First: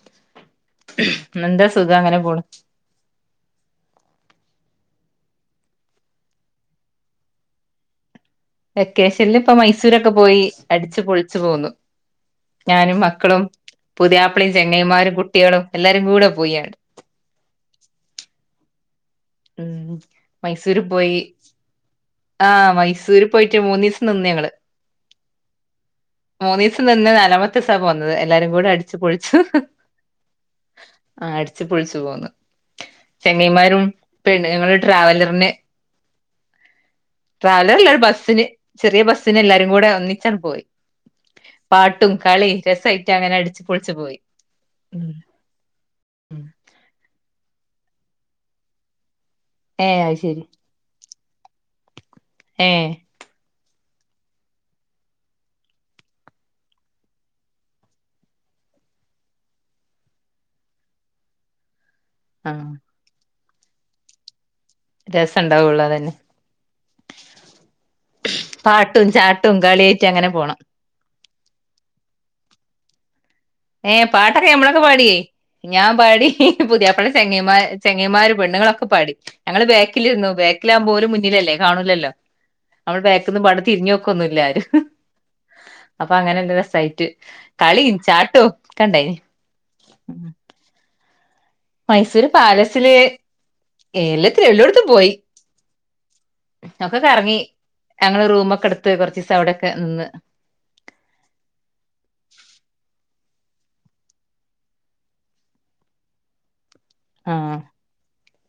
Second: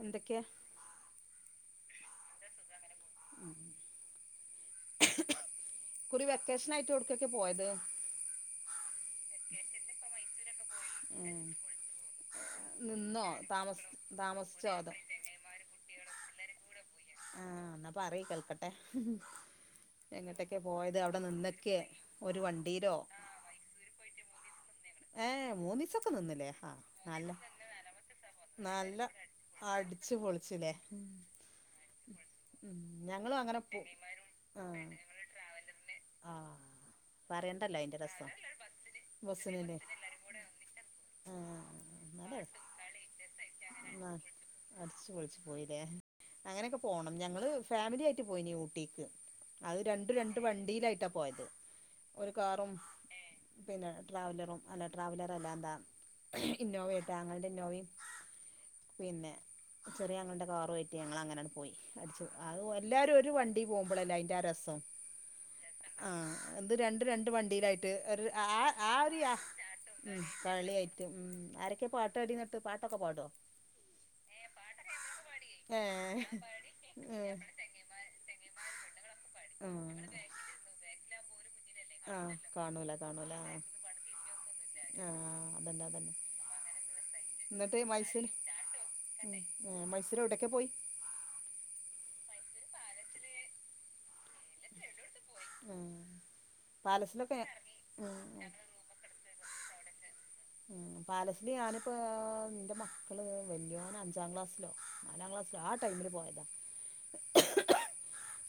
എന്തൊക്കെയ നെന്താ സുഖ അങ്ങനെ കോള ക്കുറി വെക്കേഷനായിട്ട് എവിടക്കൊക്കെയാ പോയത്? വെക്കേഷന്ലിപ്പ മൈസൂരൊക്കെ പോയി. അടിച്ചു പൊളിച്ചു പോന്നു. ഞാനും നിന്നോ മക്കളും താമസ പുതിയാപ്ലേം താമസിച്ചോ അതോ ചെങ്ങയിമാരും കുട്ടികളും എല്ലാരും കൂടെ പോയ്യാങ്ട്. ആഹ് എന്നാ പറയ് കേൾക്കട്ടെ ഉം എങ്ങട്ടൊക്കെ മൈസൂര് പോയത് പോയി. അവിടെ നിന്നൊക്കെ ഒരു ആ വണ്ടിയിലോ മൈസൂര് പോയിട്ട് മൂന്നീസം നിന്ന് ഞങ്ങള്. ഏ മൂന്നീസൊക്കെ നിന്നില്ലേ, ആ മൂന്നീസം നിന്ന് നല്ല നാലാമത്തെ ദിവസാ പോന്നത് എല്ലാരും കൂടെ അടിച്ചു നല്ല പൊളിച്ചു അടിച്ചു പൊളിച്ചുല്ലേ? ആഹ് അടിച്ചു പൊളിച്ചു ഞങ്ങളും അങ്ങനെ പോ പ്പെണ് ഞങ്ങള് ആഹ് ട്രാവലറിന് ആഹ് പറയണ്ടല്ലോ ട്രാവലർല്ല അയിന്റെ ഒരു രസം ബസ്സിന് ചെറിയ ബസ്സിന് എല്ലാരും ബസ്സിനല്ലേ കൂട് ടെ ഒന്നിച്ചങ്ട് പോയി, ആഹ് പാട്ടും നല്ല കളീം രസായിട്ടങ്ങനെ അടിച്ചു പൊളിച്ചു ആ പോയി. അടിച്ചു പൊളിച്ചു പോയില്ലേ റ്റു പോയിന് ഊട്ടിക്ക്. അത് ഏഹ് രണ്ടുരണ്ടു ശരി വണ്ടിയിലായിട്ട പോയത്. ഒരു കാറും ഏഹ് പിന്നെ ട്രാവലറും. അല്ല ട്രാവലറല്ല എന്താ ഇന്നോവ ആയ്ട്ട് ആങ്ങളുടെ ഇന്നോവയും പിന്നെ ചെറിയാങ്ങളുടെ കാറുവായിട്ട് ഞങ്ങളങ്ങനെയങ്ട് പോയി. അച്ചു അ ആഹ് ഉ എല്ലാരും ഒരു വണ് ണ്ടീ പോമ്പളല്ലേ അയിന്റാരസ് രസണ്ടാവുള്ളൂ അതന്നെ. ത് രണ്ട് രണ്ട് വണ്ടിയിലായിട് ര് ര് ആ പാട്ടും ആര്യാ ചാട്ടും കളിയായിട്ട് ഉം അങ്ങനെ പോണം കളിയായിട്ടും ഉം ആരൊക്കെ പാട്വാടിന്ന്ട്ട് പാട്ടൊക്കെ പാട്വോ? ഏ പാട്ടൊക്കെഞമ്മളൊക്കെ പാടിയേ, ഞാൻ ഏഹ് പാടി പുതിയാപ്ലെ ഏഹ് ചെങ്ങയിമാർ ചെങ്ങായിമാര് പെണ്ണുങ്ങളൊക്കെ പാടി ഞങ്ങള് ആഹ് ബാക്കിലിരുന്നു ബാക്കിലാകുമ്പോ ഓര് മുന്നിലല്ലേ കാണൂല്ലല്ലോ ആഹ് കാണൂല നമ്മള് കാണൂല ബാക്കിന്ന് പാട് ആഹ് തിരിഞ്ഞു നോക്കു ന്നുല്ലാരും. ആഹ് അതന്നെ അപ്പ അതന്നെ അങ്ങനന്തൊര സായിറ്റ് കളീം ചാട് ആ മൈസൂരെവിടൊക്കെ പോയി? മൈസൂര് പാലസില് ഏല്ലത്തില് എല്ലോടത്തും പോയി. ഉം ഒക്കെ പാലസിലൊക്കെ കറങ്ങി ഞങ്ങള് ഉം റൂമൊക്കെ എടുത്ത് കൊറച്ചീസം അവിടെക്കെ നിന്ന് പാലസില് ഞാനിപ്പോ എന്റെ മ ക്കള് വല്യോനഞ്ചാം ക്ലാസ്സിലോ നാലാം ക്ലാസ്സിലോ ആ ടൈമില് പോയതാ. ആ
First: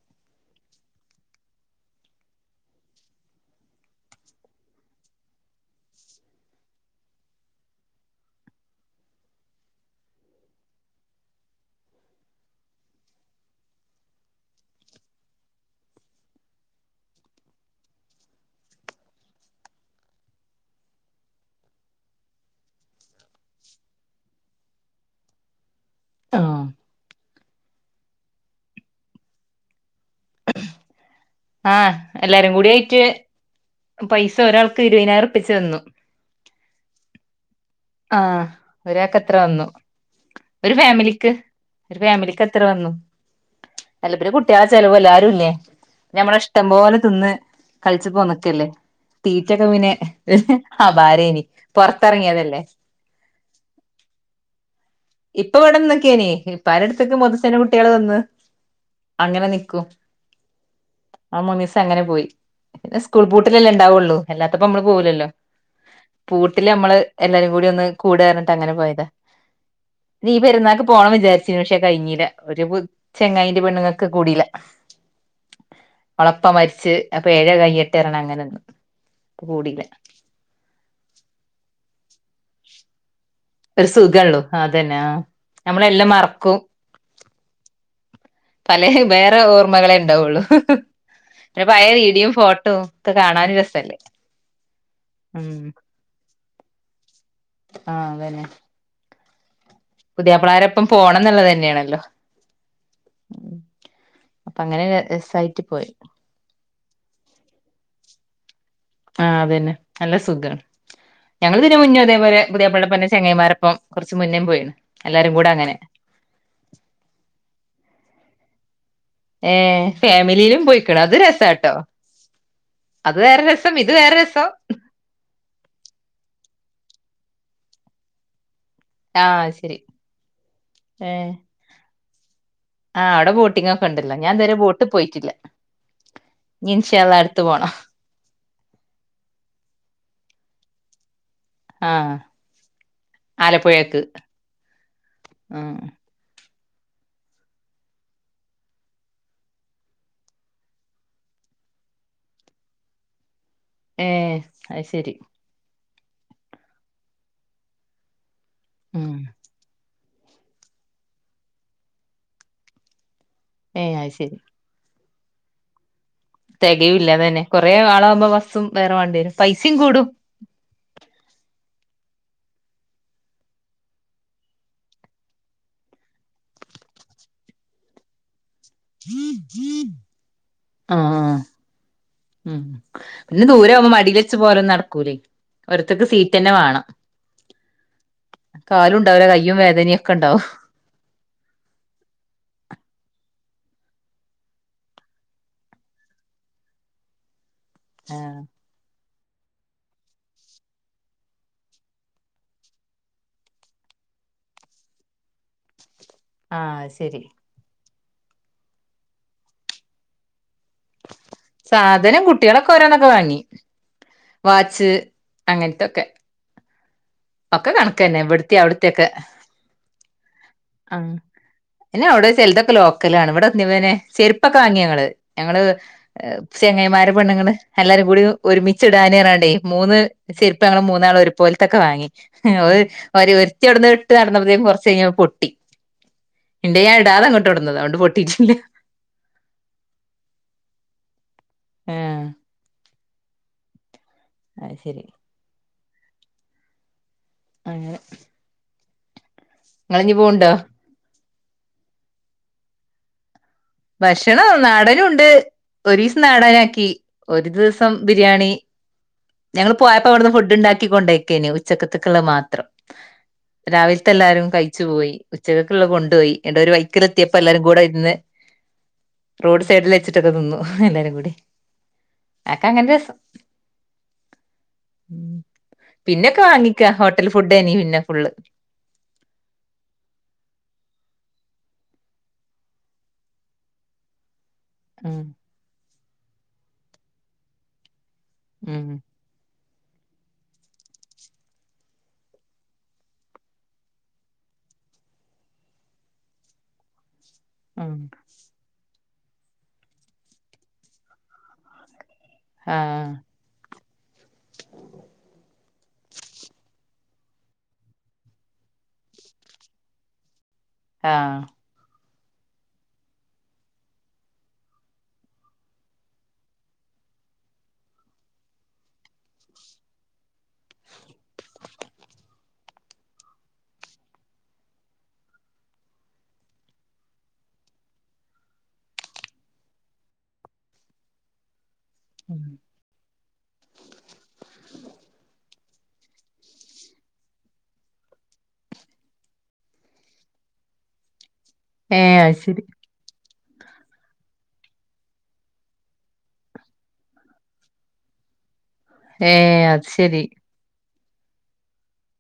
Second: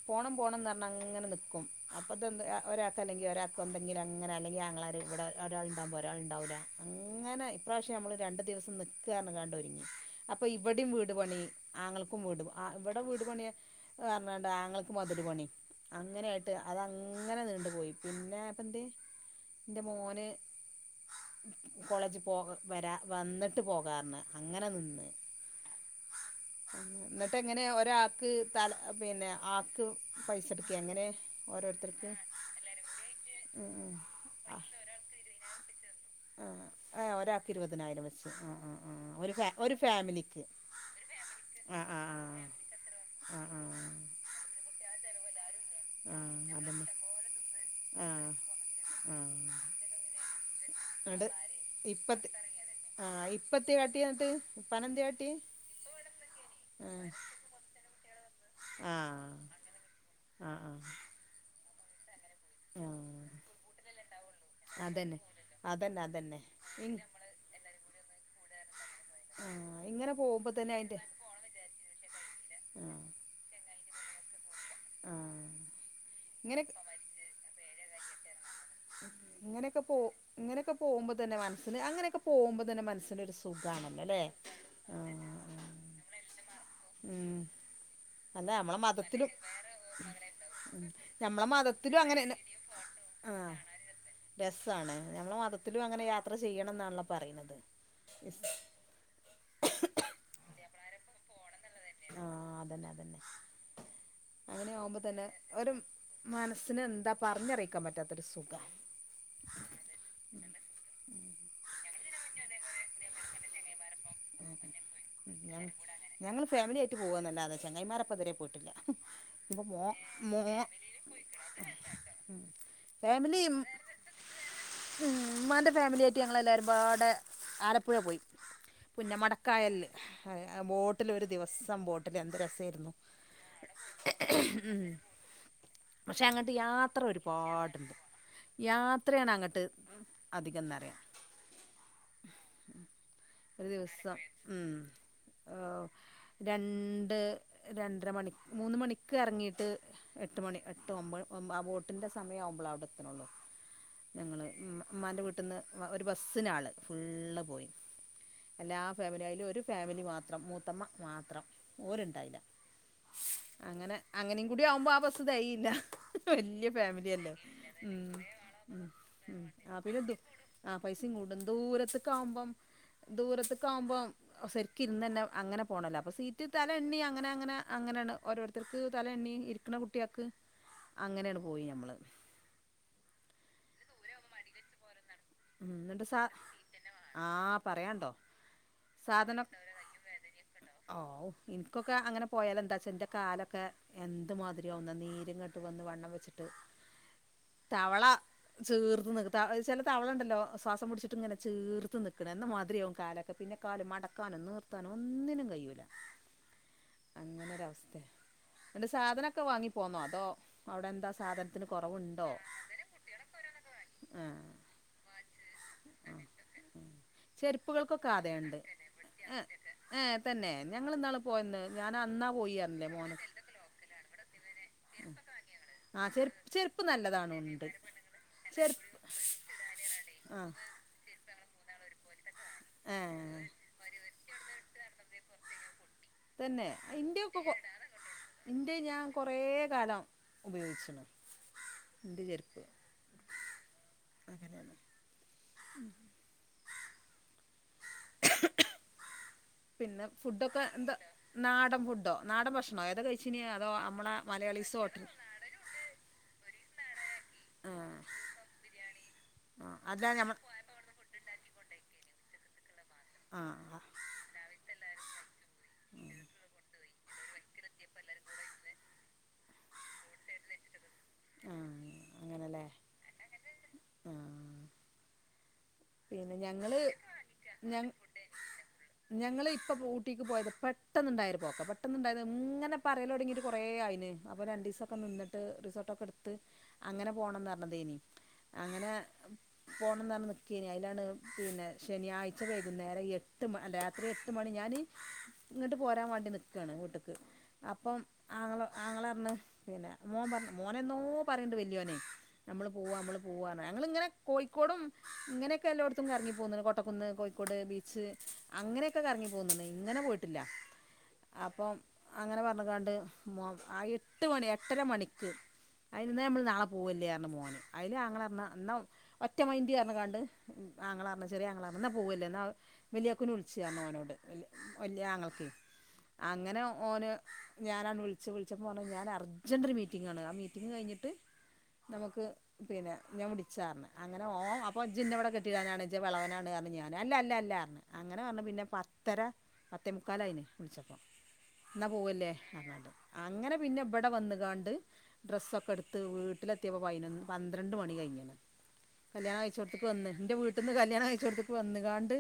പോണം പോണം എന്ന് പറഞ്ഞ അങ്ങനെ നിക്കാ ക്കും അപ്പത്തന്നെ ഒരാൾക്ക് അല്ലെങ്കിൽ ഒരാൾക്ക് എന്തെങ്കിലും അങ്ങനെ അല്ലെങ്കിൽ ആങ്ങളാര് ഇവിടെ ഒരാൾ ഉണ്ടാവകുമ്പോൾ ഒരാൾ ഉണ്ടാവില്ല അങ്ങനെ ഇ പ്രാവശ്യം നമ്മൾ രണ്ട് ദിവസം നിൽക്കുക കാണ്ട് ഒരുങ്ങി അപ്പൾ ഇവിടെയും വീട് പണി ആങ്ങൾക്കും വീട് ഇവിടെ വീട് പണി പർഞ്ഞാണ്ട് ആങ്ങൾക്കും മതില് പണി അങ്ങനായിട്ട് അതങ്ങനെ നീണ്ടു പോയി പിന്നെ അപ്പ എന്റെ എന്റെ മോന് കോളേജിൽ പോകവരാ വന്നിട്ട് പോകാന്ന് അങ്ങനെ നിന്ന് ആ എന്നിട്ട് എങ്ങനെ ഒരാൾക്ക് തല പിന്നെ ആക്ക് പൈസ എടുക്ക എങ്ങനെ ആഹ എല്ലാരും കൂടി ആയിട്ട് ഉം ഉം പൈസ ആ ഒരാൾക്ക് ഇരുപതിനായിരംരുപ്പായ വച്ചുത്തന്നു ആ ആ ഒരാൾക്ക് ഇരുപതിനായിരം വെച്ച് ആ ആ ആ ഒരാക്ക് ഒരു എത്ര വന്നു ഒരു ഫാമിലിക്ക് ഒരു ഫാമിലിക്ക് ആ ഒരു ആ ഫാമിലിക്ക് എത്ര വന്നു ആ ആ ആ ആ ആ ഞമ്മള അതന്നെ ഇഷ്ടംപ്പോലെ തിന്ന് ആ കളിച്ച പോന്നൊക്കല്ലേ ആ തീറ്റക്കെ പിന്നെ ആഹ ഭാരേനി പുറത്തിറങ്ങിയതല്ലേ ആഹ ഇപ്പത്തെക്കാട്ടിയിട്ട് ഇപ്പൊ ഇവിടെന്ന് നീക്കിയന ഇപ്പ ആരു ആ അടുത്തേക്ക് മുദുസേന കുട്ടികള് വന്ന് ആ അങ്ങനെ നിക്കും ആ ആ അങ്ങനെ പോയി ആ പിന്നെ സ്കൂൾ ആ പൂട്ടി ഉണ്ടാവുള്ളൂ അല്ലാത്തപ്പോ നമ്മള് അതന്നെ പോകുലല്ലോ അതന്നെ അതന്നെ പൂട്ടില് ഇൻ നമ്മള് എല്ലാരും കൂടി ഒന്ന് അങ്ങനെ പോയത് ആഹ് ഇങ്ങനെ നീ പോകുമ്പോ തന്നെ പെരുന്നാൾക്ക് അയിന്റെ പോകണം വിചാരിച്ചു പക്ഷെ കഴിഞ്ഞില്ല ഒരു ആഹ് ചങ്ങായിൻന്റെ പെണ്ണുങ്ങക്കെ കൂടയില്ലാ ആഹ് ഓൾ ഇപ്പം ഇങ്ങനെ മരിച്ച് അപ്പൊ എഴ് കഴിയട്ടെ തരണം അങ്ങനെന്നും ഇങ്ങനെയൊക്കെ പോ ഇങ്ങനെയൊക്കെ പോകുമ്പോ തന്നെ മനസ്സിന് അങ്ങനെയൊക്കെ പോകുമ്പോ തന്നെ മനസ്സിന്റെ ഒരു സുഖം ഒരു സുഖള്ളൂ അതന്നെ ആ ആഹ് നമ്മള്ള് എല്ലാം മറക്കും ഉം അല്ല നമ്മളെ പല മതത്തിലും വേറെ ഓർമ്മകളെ ഉണ്ടാവുള്ളു ഉം നമ്മളെ പിന്നെ പഴയ വീഡിയോയ്യും ഫോട്ടോയും ഒക്കെ കാണൻ രസം രസമാണ് ഞമ്മള്ള് മതത്തിലും അങ്ങനെ യാത്ര ചെയ്യണം എന്നാണല്ലോ പറയുന്നത് പുതിയപ്പള്ളകാര എപ്പം പോകണം എന്നുള്ളത്തന്നെ ആഹ അതന്നെ അതന്നെ അപ്പൊ അങ്ങനെ ആകുമ്പോ തന്നെ രസായിട്ട് ഒരു പോയി മാനം മനസിന് എന്താ പറഞ്ഞറിയിക്കാൻ പറ്റാത്തൊരു സുഖം ആ അത്‌ തന്നെ നല്ല സുഖമാണ് ഞങ്ങൾ പിന്നെ മുന്ന് അതേപോലെ പുതിയപ്പള്ളപ്പന്നെ ചെങ്ങയാ മാരോപ്പം കുറച്ച് മുന്നേയും പോയിണ് എല്ലാരും കൂടെ അങ്ങനെ ഫാമിലിയായിട്ട് പോക അല്ലാത ചങ്ങയായിമാരുടെയൊപ്പം പോയിട്ടില്ല ഏ ഇപ്പൊ മോ മോ ഫാമിലിയിലും പോയിക്കണ അത് രസാട്ടോ അത് ഫാമിലി വേറെ രസം ഇത് വേറെ രസം ഒരുപാട് ആലപ്പുഴ പോയി ആഹ് ശരി പുന്നമടക്കായൽല് ബോട്ടിൽ ഒരു ഏഹ് ദിവ സം ബോട്ട് ല് എന്ത് രസ് സേര്ന്നു. ആഹ് അവിടെ ബോട്ടിംഗ് ഒക്കെ ഉണ്ടല്ലോ ഞാൻ ഇതുവരെ ഉം ബോട്ടിൽ പോയിട്ടില്ല പക്ഷെ അങ്ങട്ട് ഇനി ഇൻഷാ യാത്ര അള്ളാ അടുത്ത് പോണം ഒരുപാട്ണ്ട്. യാത്രയാണ് അങ്ങട്ട് അധികം ന്നറിയാ. ആഹ് ഒരു ആലപ്പുഴക്ക് ദിവസം ഉം ഉം രണ്ട് രണ്ടര മണി മൂന്ന് മണിക്ക് എറങ്ങീട്ട് എട്ട് മണി എട്ട് ഒമ്പ് ആ ബോട്ടിന്റെ സമയം ആവുമ്പളാ അവിടെ എത്തണുള്ളു. ഏഹ് ഞങ്ങള് ഉം അത് ശരി ഉമ്മാന്റെ വീട്ട്ന്ന്. ഒരു ബസ്സിന് ആള് ഫുള്ള് പോയി. എല്ലാ ഉം ഫാമിലിം അതില് ഒരു ഫാമിലി മാ ത്രം മൂത്തമ്മ മാ ത്രം ഓരെണ്ടായില്ല. അങ്ങനെ ഏഹ് അത് ശരി അങ്ങനെയും കൂടി ആവുമ്പോ ആ ബസ് തെകയില്ല വല്ല്യ തികയൂല്ല ഫാമിലിയല്ലേ അതന്നെ കൊറേ ഉം ആളാവുമ്പോ ബസ്സും ഉം വേറെ വേണ്ടി വരും ഉം ആ പൈസയും പിന്നെ കൂടും ദൂ ആ പൈസയും കൂടും ദൂരത്ത് ക്കാവുമ്പം ദൂരത്തക്ക് ആകുമ്പം ശരിക്ക് ഇരുന്ന് തന്നെ അങ്ങനെ പോണോല്ലാ അപ്പൊ സീറ്റ് തല എണ്ണി അങ്ങനെ അങ്ങനെ അങ്ങനേണ് ഓരോരു ത്തർക്ക് തല എണ്ണീ ഇരിക്കണ കുട്ടികക്ക് ആഹ് അങ്ങനെയട് പോയി ഞമ്മള്. ഉം പിന്നെ ദൂരെ ആവുമ്പോ മടിൽ വെച്ച് പോരലൊന്നും നടക്കൂലേ ഉം എന്നിട്ട് ഓരോരുത്തർക്ക് സാ സീറ്റ് തന്നെ വേണം ആ പറയാണ്ടോ കാലും ഉണ്ടാവൂല സാധനം കയ്യും വേദനയും ഒക്കെ ഉണ്ടാവും ഔ എനിക്കൊക്കെ അങ്ങനെ പോയാലെന്താച്ചാ എന്റെ കാല ക്കെ എന്ത് മാതിരി ആവുംന്ന നീരിങ്ങട്ട് വന്ന് വണ്ണം വെച്ചിട്ട് തവള ആഹ് ചീർത്ത് നി [unintelligible] ഇ തവളണ്ടല്ലോ ശ്വാസം പിടിച്ചിട്ട് ഇങ്ങനെ ചീർത്ത് നിൽക്കണ് എന്ന് മാതിരിയാവും കാലൊക്കെ പിന്നെ കാല് മടക്കാനും നീർത്താനും ഒന്നിനും കഴിയൂല ആ ശരി ആണ്ട് സാധനൊക്കെ വാങ്ങിപ്പോന്നോ അതോ അവിടെ എന്താ സാധനത്തിന് സാധനം കുറവുണ്ടോ കുട്ടികളൊക്കെ ഓരോന്നൊക്കെ വാങ്ങി ആഹ് വാച്ച് അങ്ങനത്തൊക്കെ ഒക്കെ ചെരുപ്പുകൾക്കൊക്കെ കണക്കന്നെ ആദായുണ്ട് ഇവിടുത്തെ ഏ തന്നെ ഞങ്ങൾ ആ ഇന്നാള് പോയന്ന് ഞാൻ പിന്നെ അന്നാ അവിടെ പോയി ചിലതൊക്കെ പറഞ്ഞില്ലേ മോന് ലോക്കലാണ് ഇവിടെ പിന്നെ ചെരുപ്പൊക്കെ വാങ്ങി ഞങ്ങള് ഞങ്ങള് ആഹ് ചെരുപ്പ് ചെരുപ്പ് ചെങ്ങൈമാര് പെണ്ണുങ്ങള് നല്ലതാണുണ്ട് എല്ലാരും കൂടി ഒരുമിച്ച ചെരുപ്പ് ഇടാന് പറണ്ട് മൂന്ന് ആഹ് ചെര്പ്പ്‌ ഞങ്ങൾ മൂന്നാൾ ഒരു പോല്ത്തക്ക വാങ്ങി ഒര് ഏഹ് ഒര്ത്തി അവ്ട്ന്ന് ഇട്ട് നടന്നപ്പോത്തെക്കും കുറച്ച് കഴിഞ്ഞപ്പോ ട്ടി തന്നെ ഇന്റെ ഒക്ക കൊ അതുകൊണ്ട് പൊട്ടിയിട്ടില്ല ഇന്റെ ഞാൻ കൊറ കാലം ഉപയോഗിച്ചിണ് ഇന്റെ ആഹ് ചെരുപ്പ് അ അങ്ങനെയാണ് ശരി അങ്ങനെ പിന്നെ നിങ്ങളിഞ്ഞി പോവ്ണ്ടോ ഫുഡൊക്കെ എന്താ നാട ഫുഡോ നാടൻ ഭക്ഷണോ ഏതോ കഴിച്ചിനോ ഭക്ഷണം നാടനും ഉണ്ട് ഒരു ദിവസം നാടാനാക്കി ഒരു ആ ദിവസം ബിരിയാണി ആ ഞങ്ങൾ പോയപ്പോ അതാ അവിടുന്ന് ഞമ്മ ഫുഡ് ഉണ്ടാക്കി കൊണ്ടോക്കേന് ഉച്ചക്കത്തക്കുള്ള മാത്രം ആ ആ രാവിലത്തെ എല്ലാരും കഴിച്ചു പോയി ഉച്ചകൊക്കെുള്ള കൊണ്ടുപോയി എന്റെ ഒരു വൈക്കർ എത്തിയപ്പപ്പോ എല്ലാരും കൂടെ ഇരുന്ന് റോഡ് സൈഡിൽ വച്ചിട്ടൊക്കെ നിന്നു എല്ല കുടി ഓക്കേ അങ്ങനെല്ലേ അങ്ങനെ രസം ആ പിന്നെ പിന്നൊക്കെ ഞങ്ങള് വാങ്ങിക്ക ഹോട്ടൽ ഫുഡേനി ഞ പിന്നെ ഫുള്ള് ഞങ്ങള് ഇപ്പ ഊട്ടിക്ക് പോയത് പെട്ടെന്നുണ്ടായിരുന്നു പോക്ക പെട്ടുണ്ടായിരുന്നു ഇങ്ങനെ പറയില്ലോടങ്ങിട്ട് കുറേ ആയിന് അപ്പോ രണ്ട് ദിവസ ഒക്ക ഉം നിന്നട്ട് റിസോട്ട്ക്കെ ഇ ത്ത് അങ്ങനെ പോണന്ന് പറഞ്ഞത്തെന്നേയി ഉം അങ്ങനെ പോണ അതിലാണ് പിന്നെ ശനിയാഴ്ച വൈകുന്നേരം എട്ട് മ രാത്രി എട്ട് മണി ഞാന് ഇങ്ങോട്ട് പോരാൻ വേണ്ടി നിൽകയാണ് വീട്ടക്ക് ഉം അപ്പം ആങ്ങള ആങ്ങള പിന്നെ മോൻ പറഞ്ഞ മോന എന്നോ പറയണ്ട് വല്യോനെ നമ്മള് പോവാ ആഹ് നമ്മള് പോവാണ് ഞങ്ങിങ്ങനെ കോഴിക്കോടും ഇങ്ങനെയൊക്കെ എല്ലായിടത്തും കറങ്ങിപ്പോകുന്നുണ്ട് കൊട്ടക്കുന്ന് കോഴിക്കോട് ബീച്ച് അങ്ങനെയൊക്കെ കറങ്ങിപ്പോന്നുന്ന് ഇങ്ങനെ പോയിട്ടില്ല ആ അപ്പം അങ്ങനെ പറഞ്ഞ കാണ്ട് മോ ആ എട്ട് മണി എട്ടര മണിക്ക് അതിൽ നിന്ന് നമ്മൾ നാളെ പോവല്ലായിരുന്നു മോന് അതിൽ അങ്ങള എന്നാൽ ഒറ്റ മൈൻ കണ്ട് അങ്ങളറിഞ്ഞ ചെറിയ അങ്ങള എന്നാൽ പോവല്ലേ എന്നാൽ വലിയക്കുനെ വിളിച്ച [unintelligible] ഓനോട് വലി വലിയ ആങ്ങൾക്ക് അങ്ങനെ ഓന് ഞാന വിളിച്ച വിളിച്ചപ്പോൾ പറഞ്ഞ ഞാൻ അർജൻറ് ഒരു മീറ്റിംഗങ്ങണ് ആ മീറ്റിംഗ കഴിഞ്ഞിട്ട് നമുക്ക് പിന്നെ ഞാൻ വിളിച്ച പറഞ്ഞെ അങ്ങനെ ഓ [unintelligible] ഇജ്ജെനെ ഇവിടെ കേടിടനെന്നെ ഇജ്ജ് വിളവനാണന്നെ പറഞ്ഞെ ഞാൻ അല്ല അല്ല അല്ല അങ്ങനെ പറഞ്ഞ് പിന്നെ പത്തര പത്തേ മുക്കാലായിന് വിളിച്ചപ്പം എന്നാ ഏഹ് പോവല്ലേ അത് ശരി പറഞ്ഞിടെ അ അങ്ങനെ പിന്നെ ഇവിടെ വന്നുകാണ്ട് ഡ്രസ്സൊക്കെ എടുത്ത് വീട്ടിലെത്തിയപ്പോൾ പതിനൊന്ന് പന്ത്രണ്ട് മണി കഴിഞ്ഞിനെ കല്യാ ഏഹ് ഴിച്ചോടെതെക്കെ അത് വന്ന് ശരി എന്റെ വീട്ട നിന്ന് കല്യാ കഴിച്ചടതൊക്കെ വന്നുകാണ്ട്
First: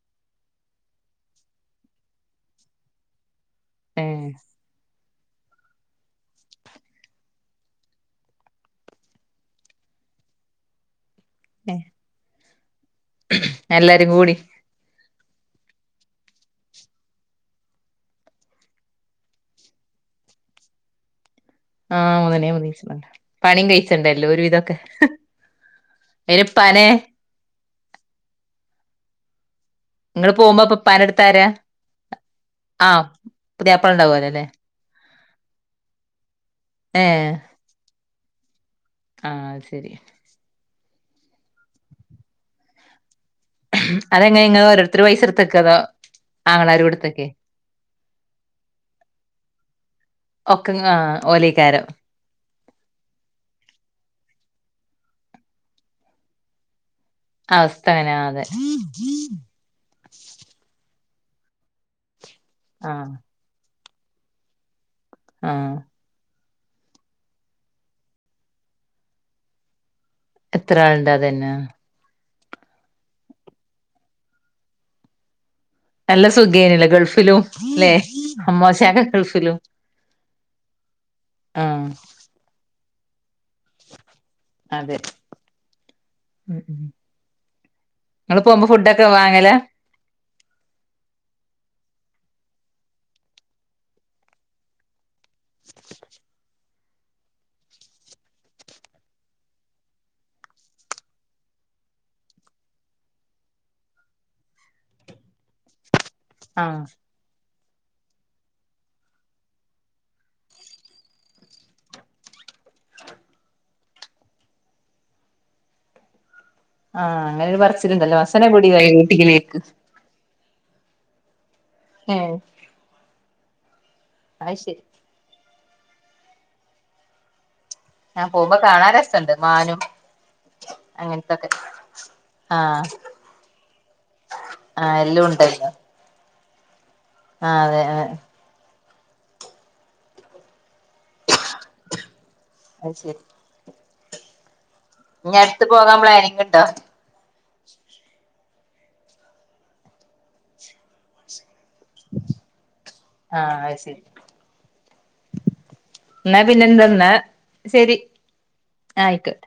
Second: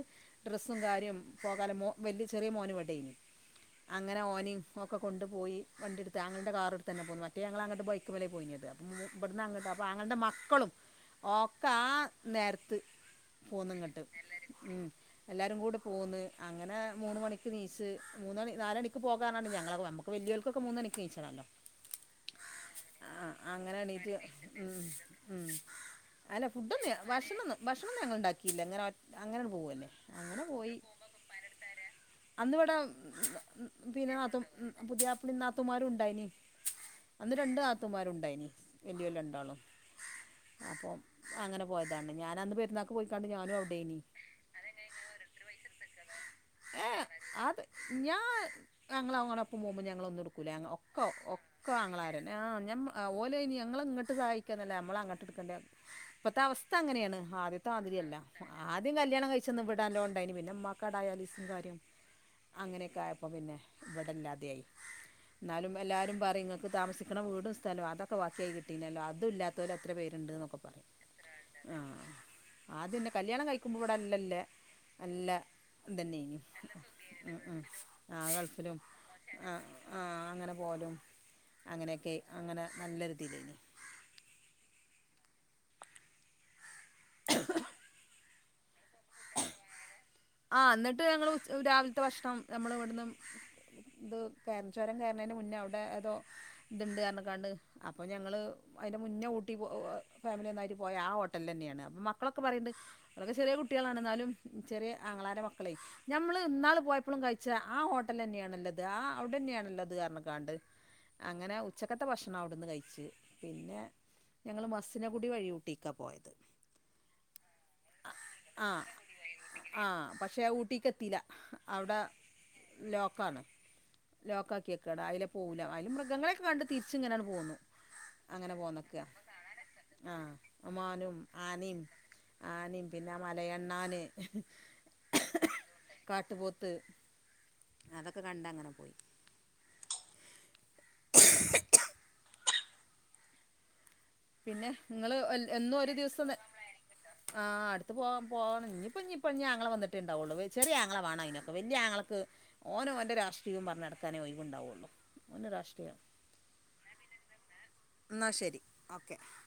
ഡ്രസ്സും കാര്യം പോകാലെ മോ വലിയ ചെറിയ മോനെ ഇവിടെ അങ്ങനെ ഏഹ് ഓനിൻഫൊ ഒകെ കൊണ്ട് പോയി വണ്ടിട്ത് ആങ്ങളൻ്റെ കാറ്ട്ത്തെന്നെ പോന്ന് മറ്റെ ഞങളങ്ങട്ട് ബൈക്ക്മ്മലേ പോയീനിയത് അപ്പം മൂ ബട്ന്നങ്ങട്ട് അപ്പം ആങ്ങളൻ്റെ മക്കളും ഓക്കാ നേരത്ത് പോന്ന്ങ്ങട്ട് എല്ലാരും കൂടി ഉം. എല്ലാരും കൂടെ പോന്ന് അങ്ങനെ മൂന്ന്മണിക്ക് ന്നീച് മൂന്നണി നാലണിക് പോകാർഞാണ്ട് ഞങ്ങളൊകെ പർഞ് അമ്മക് വെല്ല്യോ ൽകൊകെ മൂന്നണിക് ന്നീച്ചണല്ലൊ ആ മൂന്നണിയാവുംബ ന്നീച്ച്ണല്ലൊ പണിം അങ്ങനെ എണീറ്റ് കയ്ചണണ്ടെര്ലെ ഒര് ഉം വിധൊകെ ഉം അയ്ന് ഇപ്പാനെ ഭക്ഷണൊന്നും ഞങ്ങൾ ഇണ്ടാക്കീല്ല ഇങ്ങനെ ഒറ്റ് അങ്ങനാണ്ട് പോവന്നെ ഇങ്ങള് പോവുമ്പ അപ ഇപ്പാൻ്റെട്ത്താരാ അന്നിവിടെ ആ പുതിയാപളണ്ടാ വുഅല്ലൊലെ ന്നാത്തൂമാരുണ്ടായീനി അന്ന് രണ്ട് ന്നാത്തൂൻമാരുണ്ടായീനി ആ അഹ് ശരി അപ്പം അങ്ങനെ പൊ പോയതാണ് ഞാനന്ന് പെര്ന്നാക്ക് പോയി ക്കാണ്ട് ഞാനൂ ഔടേനി അതെങ്ങനെ ഇങ്ങള് ഓരോരുത്തര് പൈസ എടുത്തക്കോ അതോ ആങ്ങളാര് ഏ കൊടുത്തക്കേ അത് ഞാൻ ഞങ്ങളങ്ങനൊപ്പം പോവുംബം ഞങ്ങളൊന്നുട്കൂല ഒക്കെ ഒകെ ആഹ് ഓലേക്കാരം ഒക്കാങ്ങളാരെന്നെ ആ ഞമ്മ ഓലയിന് ഞങ്ങളെങ്ങട്ട് സഹായിക് കെ ഒന്നുഅല്ല അമ്മളങ്ങട്ട് ഇട്കണ്ട ഇപ്പത്തവസ് ഇപ്പങ്ങനേണ് അവസ്ഥ അങ്ങനെ ആദ്യത്തെമാതിരിഅല്ല അതെ ആദ്യം കല്ല്യാണം കയിചന്ന് ഇവടല്ലോണ്ടാ യീനി പിന്നെ ഇമ്മാകാടായാലി കാര്യം അങ്ങനെയൊക്കെ ആഹ് ആയപ്പോ പിന്നെ ഇവടെല്ലാതെയായി ആഹ് ന്നാലും എല്ലാരും പറിം ങ്ങക് ങ്ങക്ക് താമസിക്ക്ണ വീടും സ്ഥലൊം അതൊക്ക വാക്കിയായി കിട്ടീണല്ലോ അതുല്ലാത്തോരവ എത്ര ആൾണ്ട് അതെന്നെ ആദ്യന്നെ കല്യാണം കഴിക്കുമ്പോ ഇവിടെ അല്ല ല്ലേ നല്ല നല്ല തന്നേനി സുഖേനില്ലേ ഉം ഗൾഫിലും ഉം ല്ലേ ആ ഗൾഫിലും അമ്മോശാക്ക അ ഗൾഫിലും ആ അങ്ങനെ പോവലും ആഹ് അങ്ങനൊകേ അങനെ നല്ലൊര് [inaudible] അതെ ഉം ഉം നിങ്ങൾ പോവുമ്പോ ഫുഡൊക്കെ വാങ്ങലാ ആ ന്ന്ട്ട് ഞങ്ങള് രാവിൽത്തെ ഭക്ഷണം നമ്മൾ ഇവട്ന്ന് ഇത് കയ ചൊരം കയർ ര്ണേൻ്റെ മുന്നെ അവടെ ഏതോ ഇത്ണ്ട് അർഞ്ക്കാണ്ട് അപ്പോ ഞങ്ങള് അയിൻ്റെ മുന്നെ ഊട്ടി ഫാമിലി ഒന്നായിട്ട് പോയ ആ ഹോട്ടൽല്ലെന്നേണ് മക്കളൊക്കെ പറിണ്ട് അന്നൊക്കെ ചെറിയ കുട്ടികളാണ് ന്നാലും ചെറിയേ ആങ്ങളാരെ മക്കളേയ് ഞമ്മള് ഇന്നാള് ആഹ് പോയപ്പളും കഴി ച്ച ആ ഹോട്ടലെന്നേണല്ലൊത് ആ ഔടെന്നേണല്ലൊത് അർഞ്കാണ്ട് അങ്ങനെ ഉച്ചകത്തെ ഭക്ഷണം ഔട്ന്ന് കയിച്ച് പിന്നെ ഞങ്ങള് മസനകുടി വഴി ഊട്ടീക്ക പോയത് ആ അങ്ങനെരു പറച്ചിലുണ്ടല്ലോ അസ്സന പുടി വയേ വീട്ട്ക്ക് നിക്ക് ആ പക്ഷെ അഹ് ഊട്ടിക്ക് എത്തീല അവ്ടെ ഏഹ് ലോക്കാണ് അത് ലോക്കാക്കി ശരി വെക്കാണ് അയിലേ പോവൂല്ല അയ്ല് മൃഗങ്ങളേക്ക കണ്ട് തിരിച്ച് ഇങ്ങനെയാണ് പോകുന്നു ഞാൻ അങ്ങനെ പോകുമ്പോ കാണാൻ പോന്ന്‌ക്ക രസണ്ട് മാനും ആഹ ഒമാനും അങ്ങനത്തൊക്കെ ആനിം ആനിം പിന്നെ മലയണ്ണാന് ആ എല്ലും ഉണ്ടല്ലോ കാട്ടുപോത്ത് ആഹ് അതെ അതെ അതൊക്കെ കണ്ട് അങ്ങനെ പോയി അയ് ശരി പിന്നെ ഇങ്ങള് ഇഞ്ഞി അടുത്ത് പോകാൻ പ്ലാനിങ് ഇണ്ടോ ആ അടുത്ത് പോവാ പോണം ഇഞ്ഞിപ്പം ഇഞ്ഞപ്പം ഇഞ്ഞി ആങ്ങള വന്നിട്ടേണ്ടാവൊള്ളു വേ ചെറിയ ആങ്ങള വാണം അയ്ന് വല്യ ആങ്ങളക്ക് ഓന് ഓന്റെ ആഹ് രാഷ്ട്രീയും അത് ശരി പറഞ്ഞടുക്കാനേ ഒഴിവുണ്ടാവൊള്ളും ഓന്റെ രാഷ്ട്രീയം എന്നാ പിന്നെ എന്താ എന്നാ ശരി ന്നാ ശരി ഓക്കെ ആയിക്കോട്ടെ